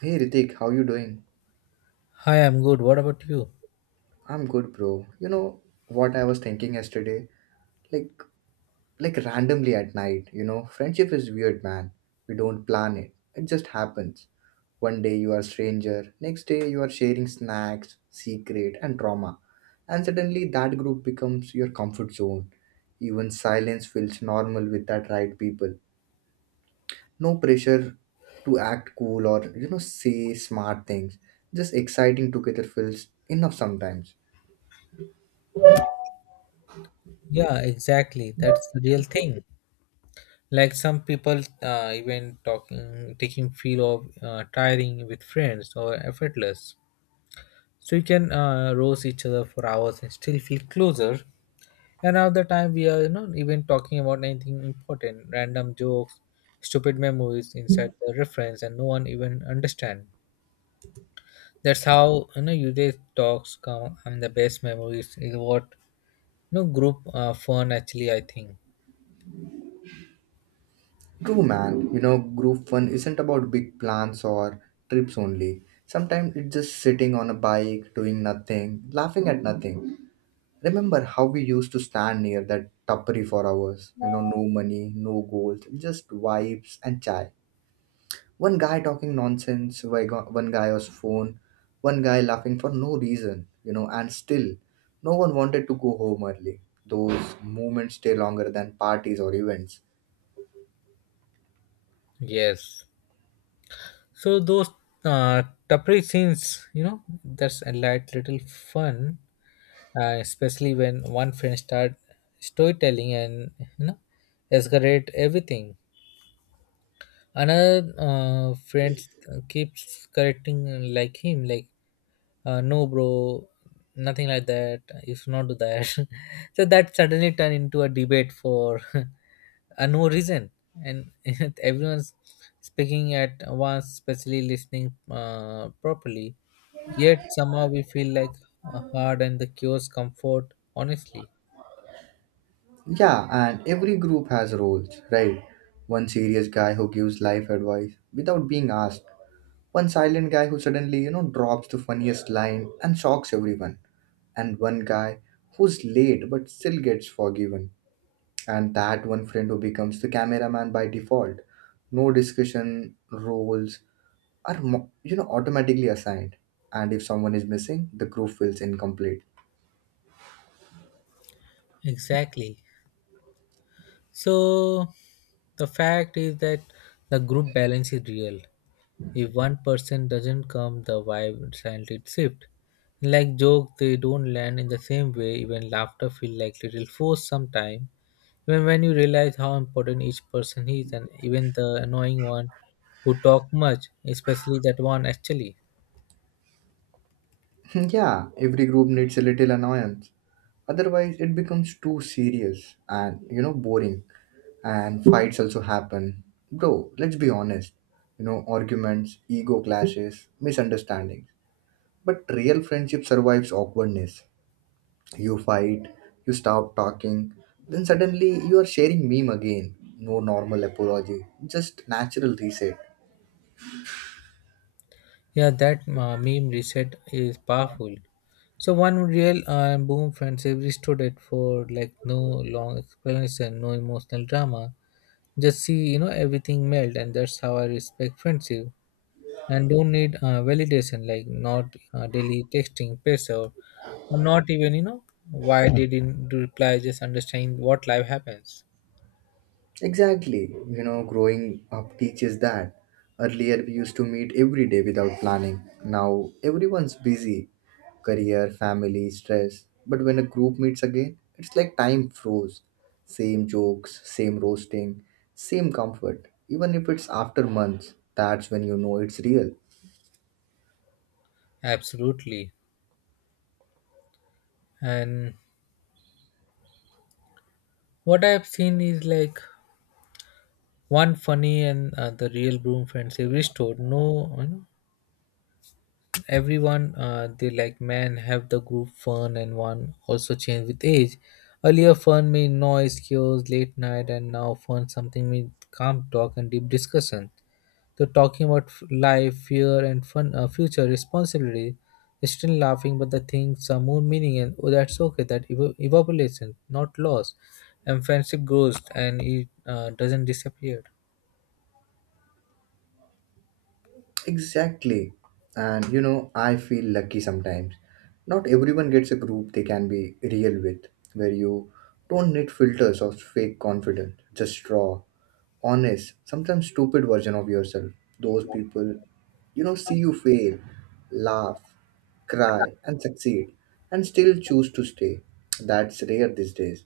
Hey Ritik, how you doing? Hi, I'm good. What about you? I'm good, bro. You know what I was thinking yesterday? Like like randomly at night, you know, friendship is weird, man. We don't plan it. It just happens. One day you are stranger, next day you are sharing snacks, secret and trauma. And suddenly that group becomes your comfort zone. Even silence feels normal with that right people. No pressure to act cool or say smart things. Just exciting together feels enough sometimes. Yeah, exactly. That's the real thing. Like some people, even talking, taking feel of tiring with friends or effortless. So you can roast each other for hours and still feel closer. And other time we are not even talking about anything important, random jokes, stupid memories inside the reference, and no one even understand. That's how you know usually talks come. I mean, the best memories is what you know group fun actually. I think. True, man. You know, group fun isn't about big plans or trips only. Sometimes it's just sitting on a bike, doing nothing, laughing at nothing. Remember how we used to stand near that tapri for hours? You know, no money, no goals, just vibes and chai. One guy talking nonsense, one guy on his phone, one guy laughing for no reason, you know, and still, no one wanted to go home early. Those moments stay longer than parties or events. Yes. So those uh, tapri scenes, you know, that's a light little fun, especially when one friend start storytelling and you know escalate everything. Another friend keeps correcting like him, like no bro, nothing like that. You should not do that. So that suddenly turned into a debate for no reason and everyone's speaking at once, especially listening properly, yet somehow we feel like hard and the cures comfort, honestly. Yeah, and every group has roles, right? One serious guy who gives life advice without being asked. One silent guy who suddenly, you know, drops the funniest line and shocks everyone. And one guy who's late but still gets forgiven. And that one friend who becomes the cameraman by default. No discussion, roles are, automatically assigned. And if someone is missing, the group feels incomplete. Exactly. So the fact is that the group balance is real. If one person doesn't come, the vibe silently shift, like jokes, they don't land in the same way, even laughter feel like little forced sometime. When you realize how important each person is, and even the annoying one who talk much, especially that one actually. Yeah, every group needs a little annoyance, otherwise it becomes too serious and, you know, boring. And fights also happen, bro. Let's be honest, you know, arguments, ego clashes, misunderstandings. But real friendship survives awkwardness. You fight, you stop talking, then suddenly you are sharing meme again. No normal apology, just natural reset. Yeah, that meme reset is powerful. So one real boom friendship restored it for like no long explanation, no emotional drama. Just see, you know, everything melt, and that's how I respect friendship. And don't need validation, like not daily texting pressure, or not even, you know, why they didn't reply, just understand what life happens. Exactly. You know, growing up teaches that. Earlier, we used to meet every day without planning. Now, everyone's busy, career, family, stress. But when a group meets again, it's like time froze. Same jokes, same roasting, same comfort. Even if it's after months, that's when you know it's real. Absolutely. And what I have seen is, like, one funny and the real broom friends have restored, no, you know, everyone they like man have the group fun, and one also change with age. Earlier fun mean noise, chaos, late night, and now fun something mean calm talk and deep discussion. They're talking about life, fear, and fun, future responsibility. They're still laughing, but the things are more meaning, and oh, that's okay. That evaporates, and not lost, and friendship grows and it doesn't disappear. Exactly. And you know, I feel lucky sometimes. Not everyone gets a group they can be real with, where you don't need filters of fake confidence, just raw, honest, sometimes stupid version of yourself. Those people, you know, see you fail, laugh, cry, and succeed, and still choose to stay. That's rare these days.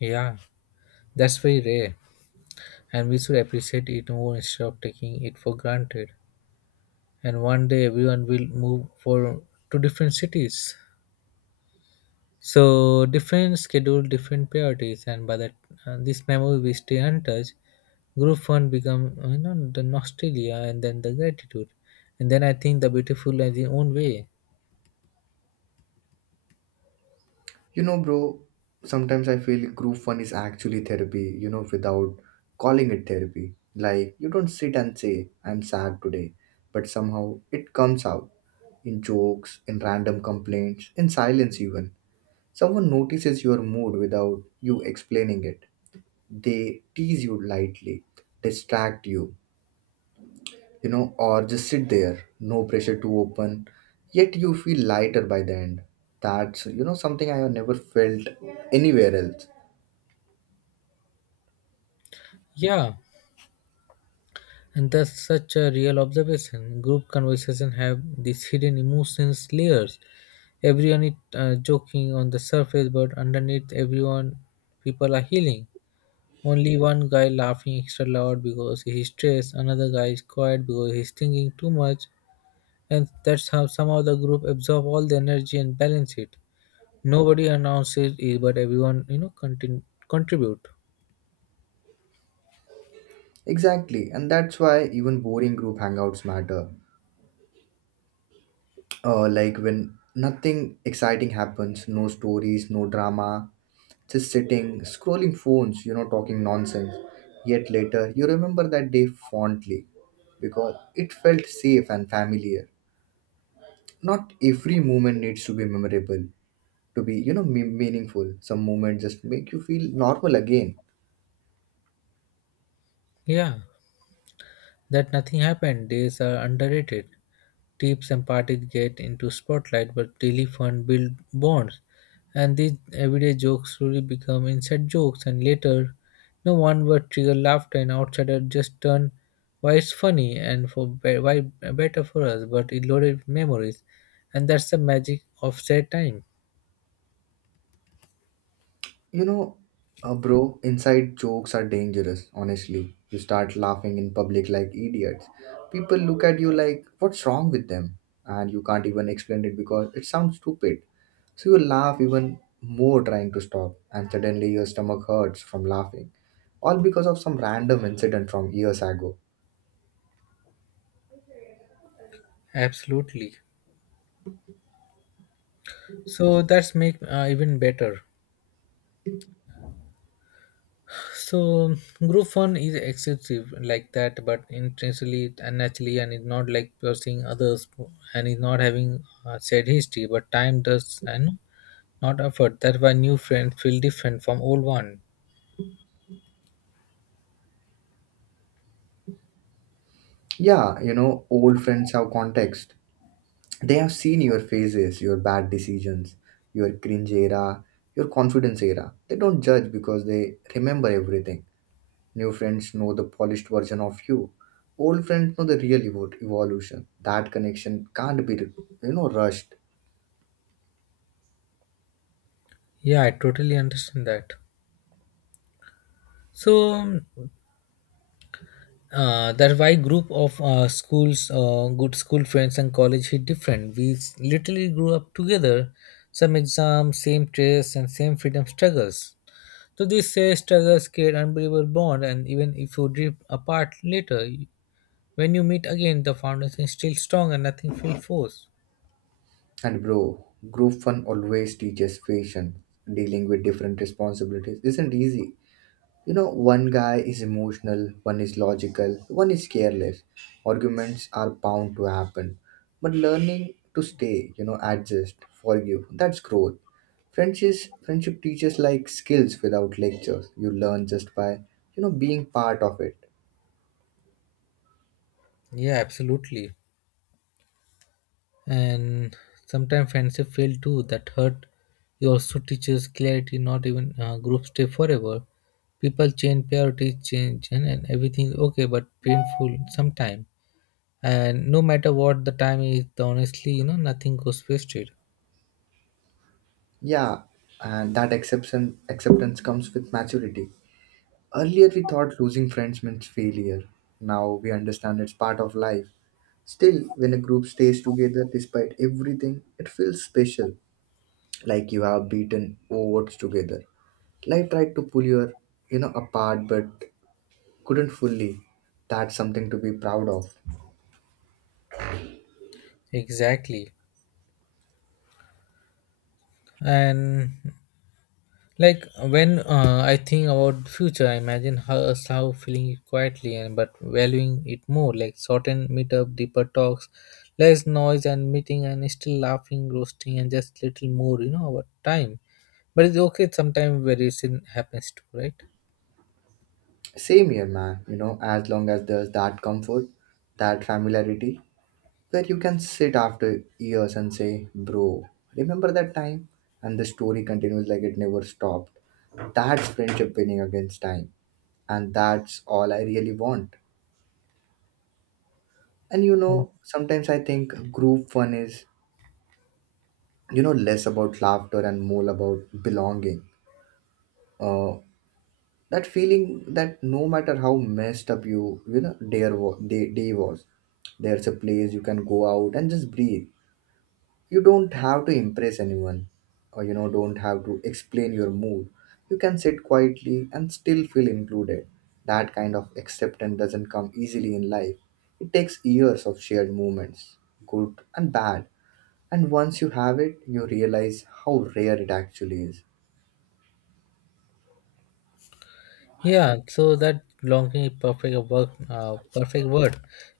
Yeah, that's very rare, and we should appreciate it more instead of taking it for granted. And one day, everyone will move for to different cities. So different schedule, different priorities, and by that, this memory we stay untouched. Group one become, you know, the nostalgia and then the gratitude, and then I think the beautiful in its own way. You know, bro, sometimes I feel group fun is actually therapy, you know, without calling it therapy. Like, you don't sit and say, I'm sad today, but somehow it comes out in jokes, in random complaints, in silence, even. Someone notices your mood without you explaining it. They tease you lightly, distract you, you know, or just sit there, no pressure to open, yet you feel lighter by the end. That's, you know, something I have never felt anywhere else. Yeah, and that's such a real observation. Group conversation have these hidden emotions layers. Everyone is joking on the surface, but underneath, everyone people are healing. Only one guy laughing extra loud because he's stressed, another guy is quiet because he's thinking too much, and that's how somehow the group absorb all the energy and balance it. Nobody announces it, but everyone, you know, contribute. Exactly, and that's why even boring group hangouts matter. Like when nothing exciting happens, no stories, no drama, just sitting, scrolling phones, you know, talking nonsense. Yet later, you remember that day fondly because it felt safe and familiar. Not every moment needs to be memorable to be, you know, meaningful. Some moments just make you feel normal again. Yeah, that nothing happened days are underrated. Tips and parties get into spotlight, but daily fun build bonds. And these everyday jokes slowly become inside jokes, and later, no one word trigger laughter, and outsider just turn why it's funny and for why better for us. But it loaded with memories, and that's the magic of sad time. You know, bro, inside jokes are dangerous, honestly. You start laughing in public like idiots. People look at you like, what's wrong with them? And you can't even explain it because it sounds stupid. So you laugh even more trying to stop, and suddenly your stomach hurts from laughing. All because of some random incident from years ago. Absolutely. So that's make even better. So group one is excessive like that, but intentionally and naturally, and it's not like pursuing others, and is not having said history, but time does and not effort. That's why new friends feel different from old one. Yeah, you know, old friends have context. They have seen your phases, your bad decisions, your cringe era, your confidence era. They don't judge because they remember everything. New friends know the polished version of you. Old friends know the real evolution. That connection can't be, you know, rushed. Yeah, I totally understand that. So that's why group of schools good school friends and college hit different, we literally grew up together, some exams, same tests, and same freedom struggles. So these say struggles create unbelievable bond, and even if you drift apart later, when you meet again, the foundation is still strong and nothing feels forced. And bro, group fun always teaches patience. Dealing with different responsibilities isn't easy. You know, one guy is emotional, one is logical, one is careless. Arguments are bound to happen. But learning to stay, you know, adjust, forgive, that's growth. Friendship, friendship teaches like skills without lectures. You learn just by, you know, being part of it. Yeah, absolutely. And sometimes friendship fail too, that hurt. You also teaches clarity, not even groups stay forever. People change, priorities change, and everything is okay but painful sometime. And no matter what the time is, honestly, you know, nothing goes wasted. Yeah, and that acceptance comes with maturity. Earlier, we thought losing friends meant failure. Now we understand it's part of life. Still, when a group stays together despite everything, it feels special, like you have beaten odds together. Life tried to pull your, you know, apart, but couldn't fully. That's something to be proud of. Exactly. And like when I think about future, I imagine how us how feeling it quietly and but valuing it more. Like shortened meetup, deeper talks, less noise and meeting, and still laughing, roasting, and just little more. You know, about time. But it's okay sometimes where it happens too, right? Same here, man. You know, as long as there's that comfort, that familiarity, where you can sit after years and say, bro, remember that time? And the story continues like it never stopped. That's friendship winning against time. And that's all I really want. And you know, sometimes I think group fun is, you know, less about laughter and more about belonging. Uh, that feeling that no matter how messed up you, you know, day, wa- day, day was, there's a place you can go out and just breathe. You don't have to impress anyone, or, you know, don't have to explain your mood. You can sit quietly and still feel included. That kind of acceptance doesn't come easily in life. It takes years of shared moments, good and bad, and once you have it, you realize how rare it actually is. Yeah, so that belonging is perfect a work, perfect word.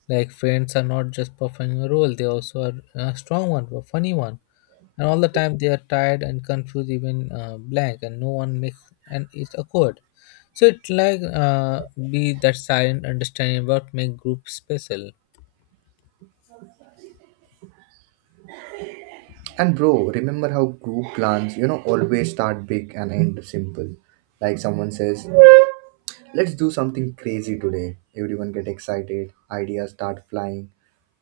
Like friends are not just performing a role; they also are a strong one, a funny one, and all the time they are tired and confused, even blank, and no one makes and it's awkward. So it's like be that silent understanding about make group special. And bro, remember how group plans, you know, always start big and end simple. Like someone says, let's do something crazy today. Everyone get excited, ideas start flying.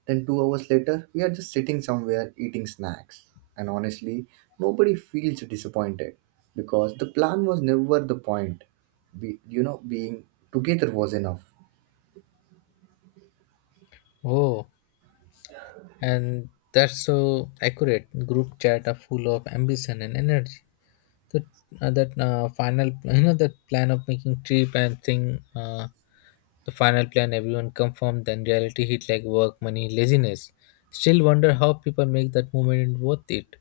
Then 2 hours later, we are just sitting somewhere eating snacks. And honestly, nobody feels disappointed because the plan was never the point. Be, you know, being together was enough. Oh, and that's so accurate. Group chat are full of ambition and energy. That that final, you know, that plan of making trip and thing, the final plan everyone confirmed, then reality hit like work, money, laziness. Still wonder how people make that moment worth it,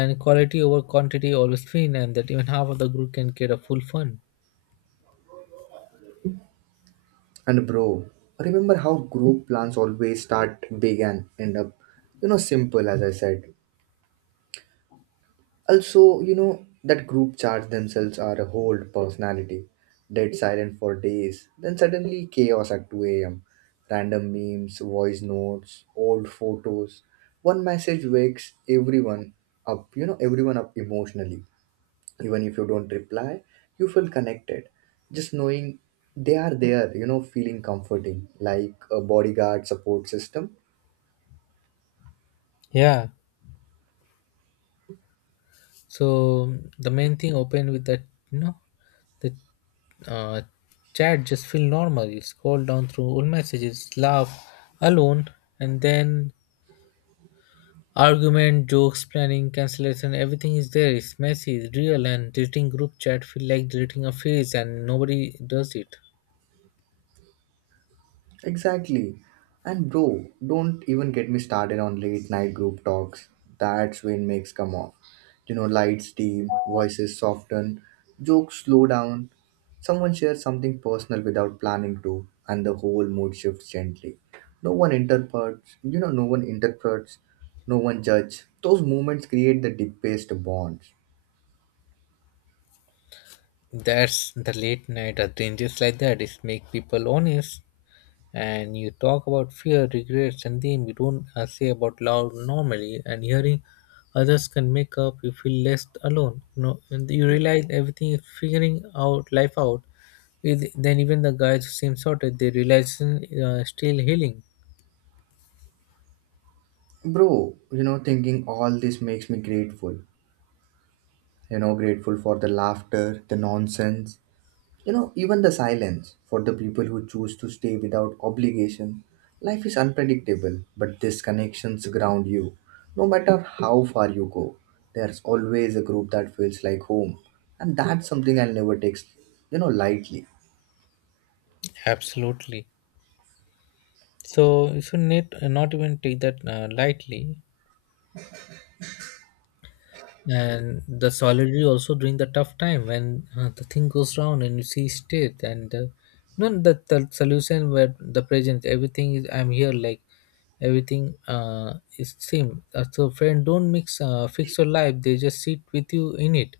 and quality over quantity always win, and that even half of the group can get a full fun. And bro, remember how group plans always start big and end up, you know, simple, as I said. Also, you know, that group chats themselves are a whole personality. Dead silent for days, then suddenly chaos at 2 am. Random memes, voice notes, old photos. One message wakes everyone up, you know, everyone up emotionally. Even if you don't reply, you feel connected. Just knowing they are there, you know, feeling comforting, like a bodyguard support system. Yeah. So the main thing open with that, you know, the uh, chat just feel normal, you scroll down through all messages, laugh alone, and then argument, jokes, planning, cancellation, everything is there. It's messy, it's real, and deleting group chat feel like deleting a face, and nobody does it. Exactly. And bro, don't even get me started on late night group talks. That's when makes come off. You know, lights dim, voices soften, jokes slow down. Someone shares something personal without planning to, and the whole mood shifts gently. No one interprets, you know, No one interprets, no one judge. Those moments create the deepest bonds. That's the late night adventures like that. It make people honest, and you talk about fear, regrets, and then you don't say about love normally. And hearing others can make up, you feel less alone. No, and you realize everything is figuring out life out. Then even the guys who seem sorted, they realize still healing. Bro, you know, thinking all this makes me grateful. You know, grateful for the laughter, the nonsense, you know, even the silence, for the people who choose to stay without obligation. Life is unpredictable, but these connections ground you. No matter how far you go, there's always a group that feels like home. And that's something I'll never take, you know, lightly. Absolutely. So you should not, not even take that lightly. And the solidarity also during the tough time when the thing goes wrong and you see state and you know the solution where the present everything is I'm here, like everything is same. So friend, don't mix fix your life. They just sit with you in it.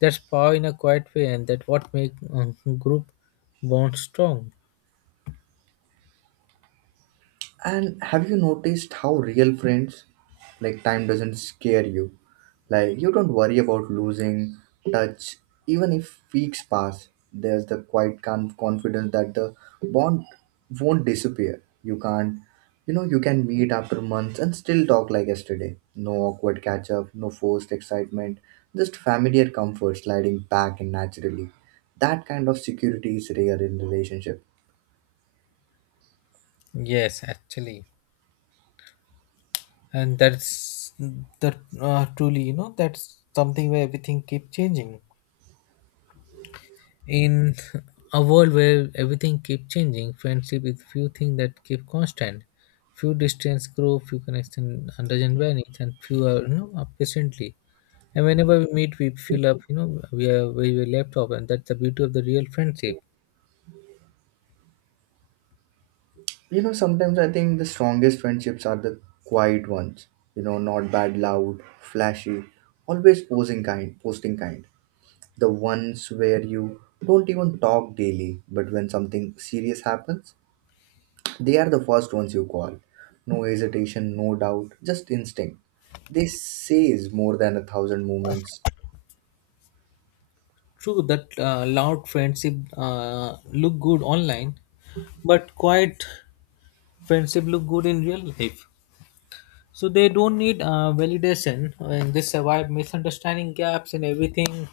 That's power in a quiet way, and that what make group bond strong. And have you noticed how real friends, like time doesn't scare you? Like you don't worry about losing touch, even if weeks pass. There's the quiet confidence that the bond won't disappear. You can't, you know, you can meet after months and still talk like yesterday. No awkward catch up, no forced excitement, just familiar comfort sliding back in naturally. That kind of security is rare in relationship. Yes, actually. And that's that truly, you know, that's something where everything keep changing in a world where everything keep changing. Friendship is few things that keep constant. Few distance grow, few connection understand vanish, and few are, you know, up patiently. And whenever we meet, we feel up, you know, we are where we were left off, and that's the beauty of the real friendship. You know, sometimes I think the strongest friendships are the quiet ones. You know, not bad, loud, flashy, always posing kind, posting kind. The ones where you don't even talk daily, but when something serious happens, they are the first ones you call. No hesitation, no doubt, just instinct. This says more than 1,000 moments. True that loud friendship look good online, but quiet friendship look good in real life. So they don't need validation, and they survive misunderstanding, gaps, and everything.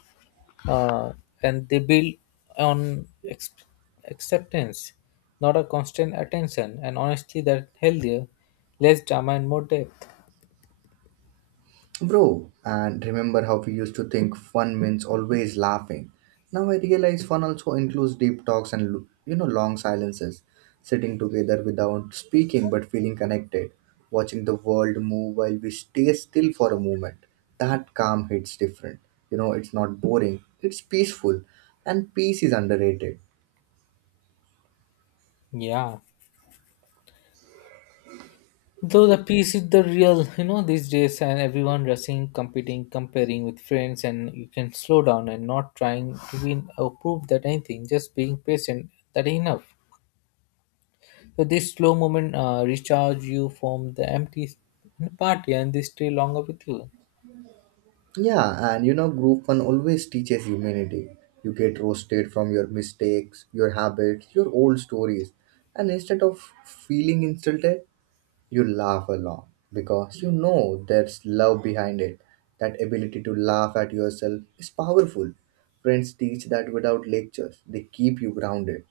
Uh, and they build on acceptance, not a constant attention, and honestly that healthier, less drama and more depth. Bro, and remember how we used to think fun means always laughing. Now I realize fun also includes deep talks and you know, long silences, sitting together without speaking but feeling connected, watching the world move while we stay still for a moment. That calm hits different. You know, it's not boring, it's peaceful, and peace is underrated. Yeah, though the peace is the real, you know, these days, and everyone rushing, competing, comparing with friends, and you can slow down and not trying to win or prove that anything, just being patient, that enough. So this slow moment recharge you from the empty party, and they stay longer with you. Yeah, and you know, group one always teaches humanity. You get roasted from your mistakes, your habits, your old stories, and instead of feeling insulted, you laugh along because you know there's love behind it. That ability to laugh at yourself is powerful. Friends teach that without lectures, they keep you grounded.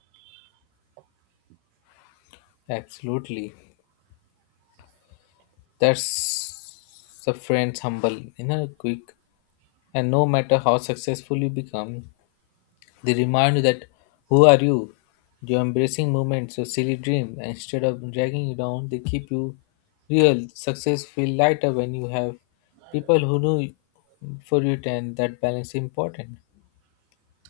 Absolutely. That's the friends humble, you know, quick. And no matter how successful you become, they remind you that who are you? You're embracing moments, your silly dreams, and instead of dragging you down, they keep you real. Success feel lighter when you have people who know for it, and that balance is important.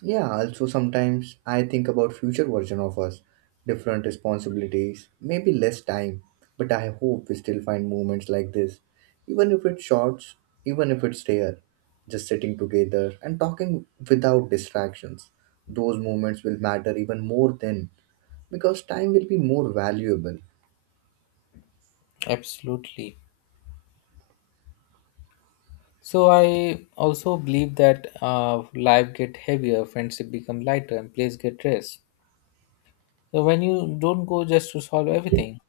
Yeah, also sometimes I think about future version of us, different responsibilities, maybe less time, but I hope we still find moments like this, even if it's short, even if it's rare, just sitting together and talking without distractions. Those moments will matter even more then because time will be more valuable. Absolutely. So I also believe that life get heavier, friendship become lighter, and place get rest. So when you don't go just to solve everything,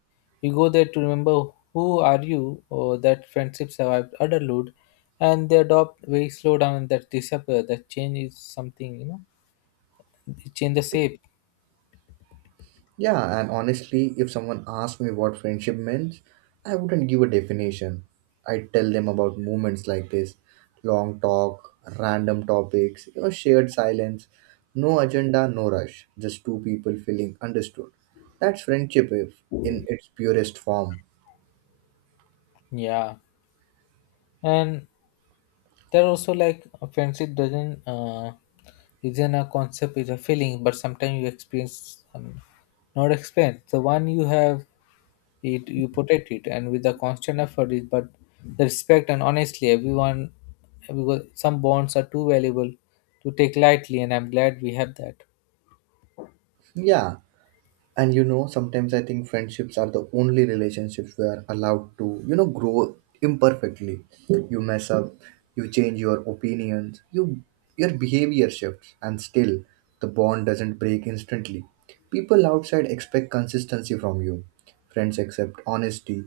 you go there to remember who are you, or that friendship survived adulthood, and they adopt very slow down and that disappear, that change is something, you know, it change the shape. Yeah, and honestly, if someone asked me what friendship meant, I wouldn't give a definition. I'd tell them about moments like this, long talk, random topics, you know, shared silence, no agenda, no rush, just two people feeling understood. That's friendship if in its purest form. Yeah, and there also like a friendship doesn't isn't a concept, is a feeling, but sometimes you experience not explained. The one you have it, you protect it and with the constant effort it, but the respect and honestly everyone, because some bonds are too valuable to take lightly, and I'm glad we have that. Yeah, and sometimes I think friendships are the only relationships we are allowed to, grow imperfectly. You mess up, you change your opinions, your behavior shifts, and still the bond doesn't break instantly. People outside expect consistency from you. Friends accept honesty.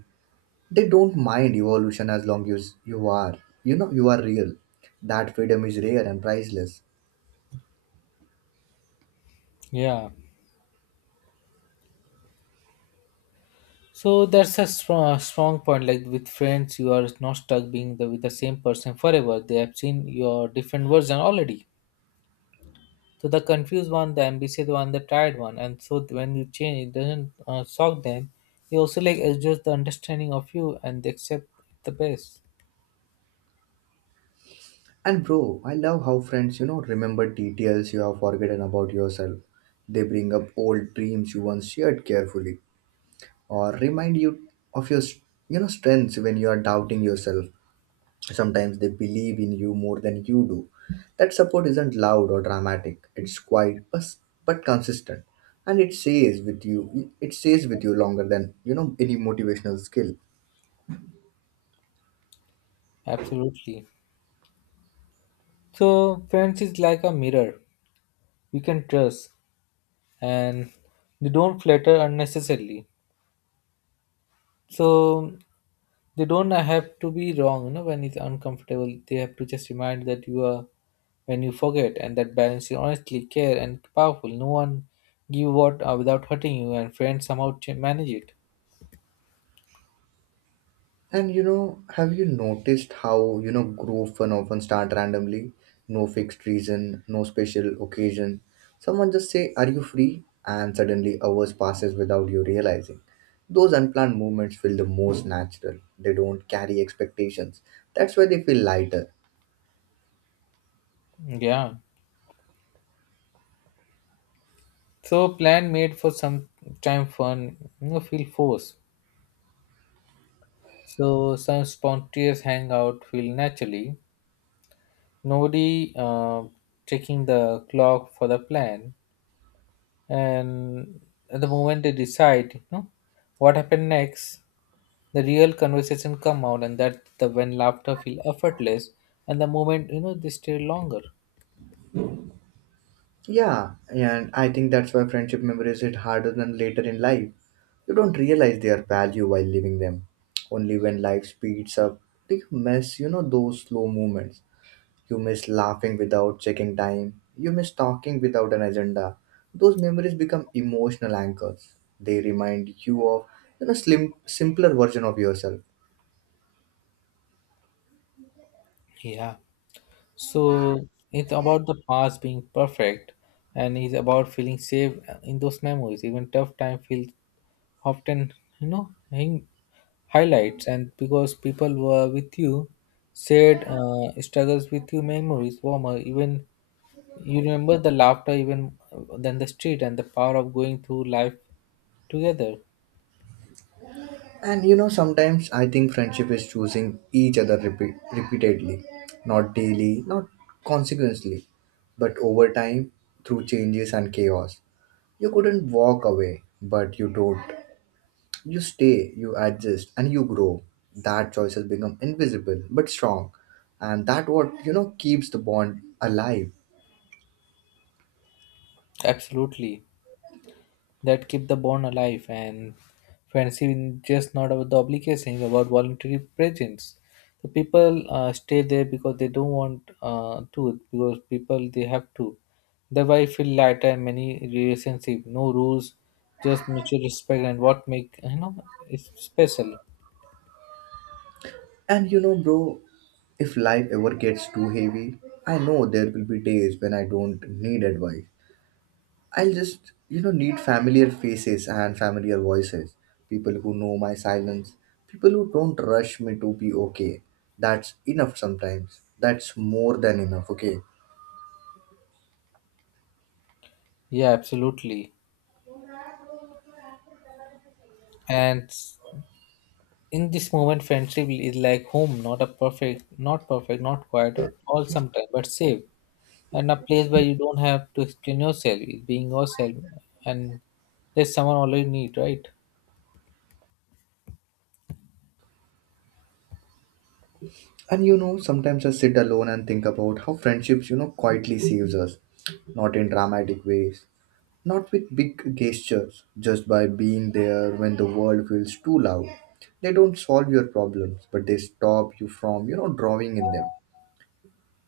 They don't mind evolution as long as you are real. That freedom is rare and priceless. Yeah, so that's a strong point. Like with friends, you are not stuck being the, with the same person forever, they have seen your different version already. So the confused one, the ambitious one, the tired one, and so when you change it doesn't shock them. You also like adjust the understanding of you and they accept the best. And bro, I love how friends, remember details you have forgotten about yourself. They bring up old dreams you once shared carefully, or remind you of your, strengths when you are doubting yourself. Sometimes they believe in you more than you do. That support isn't loud or dramatic. It's quiet, but consistent, and it stays with you. It stays with you longer than any motivational skill. Absolutely. So, friends is like a mirror we can trust, and they don't flatter unnecessarily. So, they don't have to be wrong, you know, when it's uncomfortable. They have to just remind that you are when you forget, and that balance is honestly care and powerful. No one give what without hurting you, and friends somehow manage it. And have you noticed how, group fun often start randomly? No fixed reason, no special occasion. Someone just say, are you free? And suddenly hours passes without you realizing. Those unplanned moments feel the most natural. They don't carry expectations. That's why they feel lighter. Yeah. So, plan made for some time fun, you know, feel forced. So, some spontaneous hangout feel naturally, nobody checking the clock for the plan, and at the moment they decide, you know, what happened next, the real conversation come out, and that the when laughter feel effortless, and the moment, you know, they stay longer. Yeah, and I think that's why friendship memories hit harder than later in life. You don't realize their value while living them. Only when life speeds up do you miss, those slow moments. You miss laughing without checking time. You miss talking without an agenda. Those memories become emotional anchors. They remind you of slim simpler version of yourself. Yeah, so it's about the past being perfect, and it's about feeling safe in those memories, even tough time feels often, you know, highlights, and because people were with you, shared struggles with you, memories warmer, even you remember the laughter even than the street, and the power of going through life together. And sometimes I think friendship is choosing each other repeatedly, not daily, not consequently, but over time through changes and chaos. You couldn't walk away, but you don't. You stay, you adjust, and you grow. That choice has become invisible but strong, and that what keeps the bond alive. Absolutely. That keep the bond alive, and friendship is just not about the obligation, it's about voluntary presence. So people stay there because they don't want to because people they have to, thereby feel lighter in many relationship, no rules, just mutual respect, and what make, you know, it's special. And bro, if life ever gets too heavy, I know there will be days when I don't need advice. I'll just need familiar faces and familiar voices, people who know my silence, people who don't rush me to be okay. That's enough sometimes. That's more than enough. Okay. Yeah, absolutely. And in this moment friendship is like home, not a perfect, not perfect, not quiet at all sometimes, but safe, and a place where you don't have to explain yourself, being yourself, and there's someone already need, right? And sometimes I sit alone and think about how friendships, quietly saves us, not in dramatic ways, not with big gestures, just by being there when the world feels too loud. They don't solve your problems, but they stop you from, drawing in them.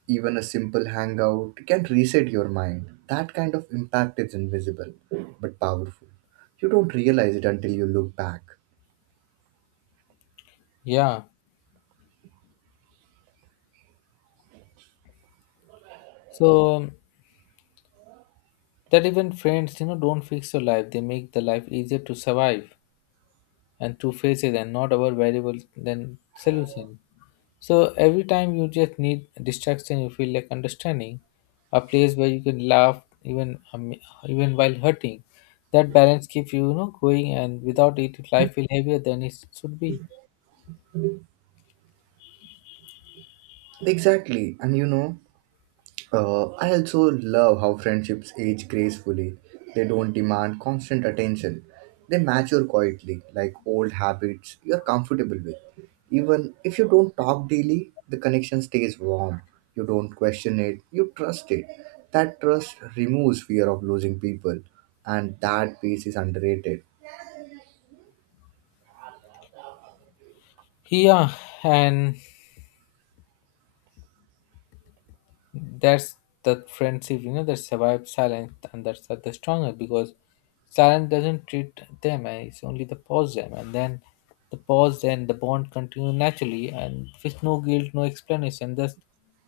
Even a simple hangout can reset your mind. That kind of impact is invisible, but powerful. You don't realize it until you look back. Yeah. So that even friends, you know, don't fix your life. They make the life easier to survive and to face it, and not our variable than solution. So every time you just need distraction, you feel like understanding, a place where you can laugh even even while hurting. That balance keeps you, you know, going, and without it, life will heavier than it should be. Exactly, and I also love how friendships age gracefully. They don't demand constant attention. They mature quietly, like old habits you're comfortable with. Even if you don't talk daily, the connection stays warm. You don't question it, you trust it. That trust removes fear of losing people, and that peace is underrated. Yeah, and that's the friendship, you know, that survives silence, and that's are the stronger because silence doesn't treat them, and it's only the pause them and then the pause and the bond continue naturally and with no guilt, no explanation, just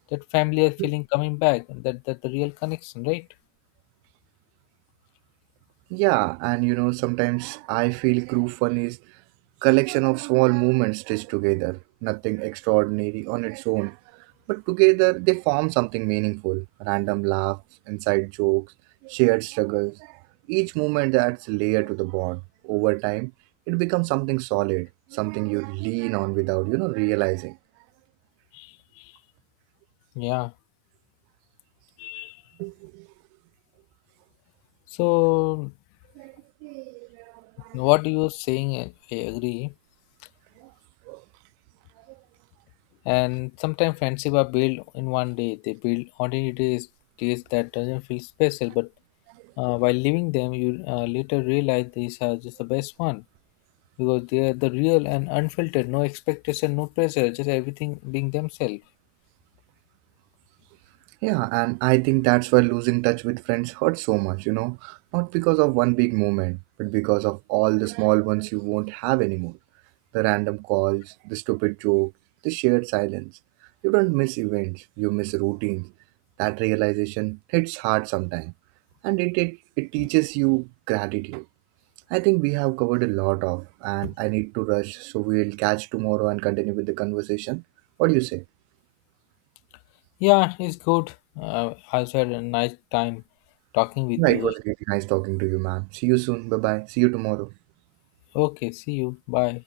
that familiar feeling coming back, and that, that the real connection, right? Yeah, and sometimes I feel group fun is collection of small movements stitched together, nothing extraordinary on its own, but together they form something meaningful. Random laughs, inside jokes, shared struggles. Each movement adds a layer to the bond. Over time, it becomes something solid, something you lean on without, realizing. Yeah. So what you are saying, I agree. And sometimes friendship are built in one day. They build ordinary days, days that doesn't feel special, but while leaving them, you later realize these are just the best one because they are the real and unfiltered, no expectation, no pressure, just everything being themselves. Yeah, and I think that's why losing touch with friends hurts so much, not because of one big moment, but because of all the small ones you won't have anymore. The random calls, the stupid jokes, the shared silence. You don't miss events, you miss routines. That realization hits hard sometimes, and it teaches you gratitude. I think we have covered a lot of, and I need to rush, so we'll catch tomorrow and continue with the conversation. What do you say? Yeah, it's good. I also had a nice time talking Yeah, with it you. was really nice talking to you, man. See you soon. Bye bye. See you tomorrow. Okay, see you. Bye.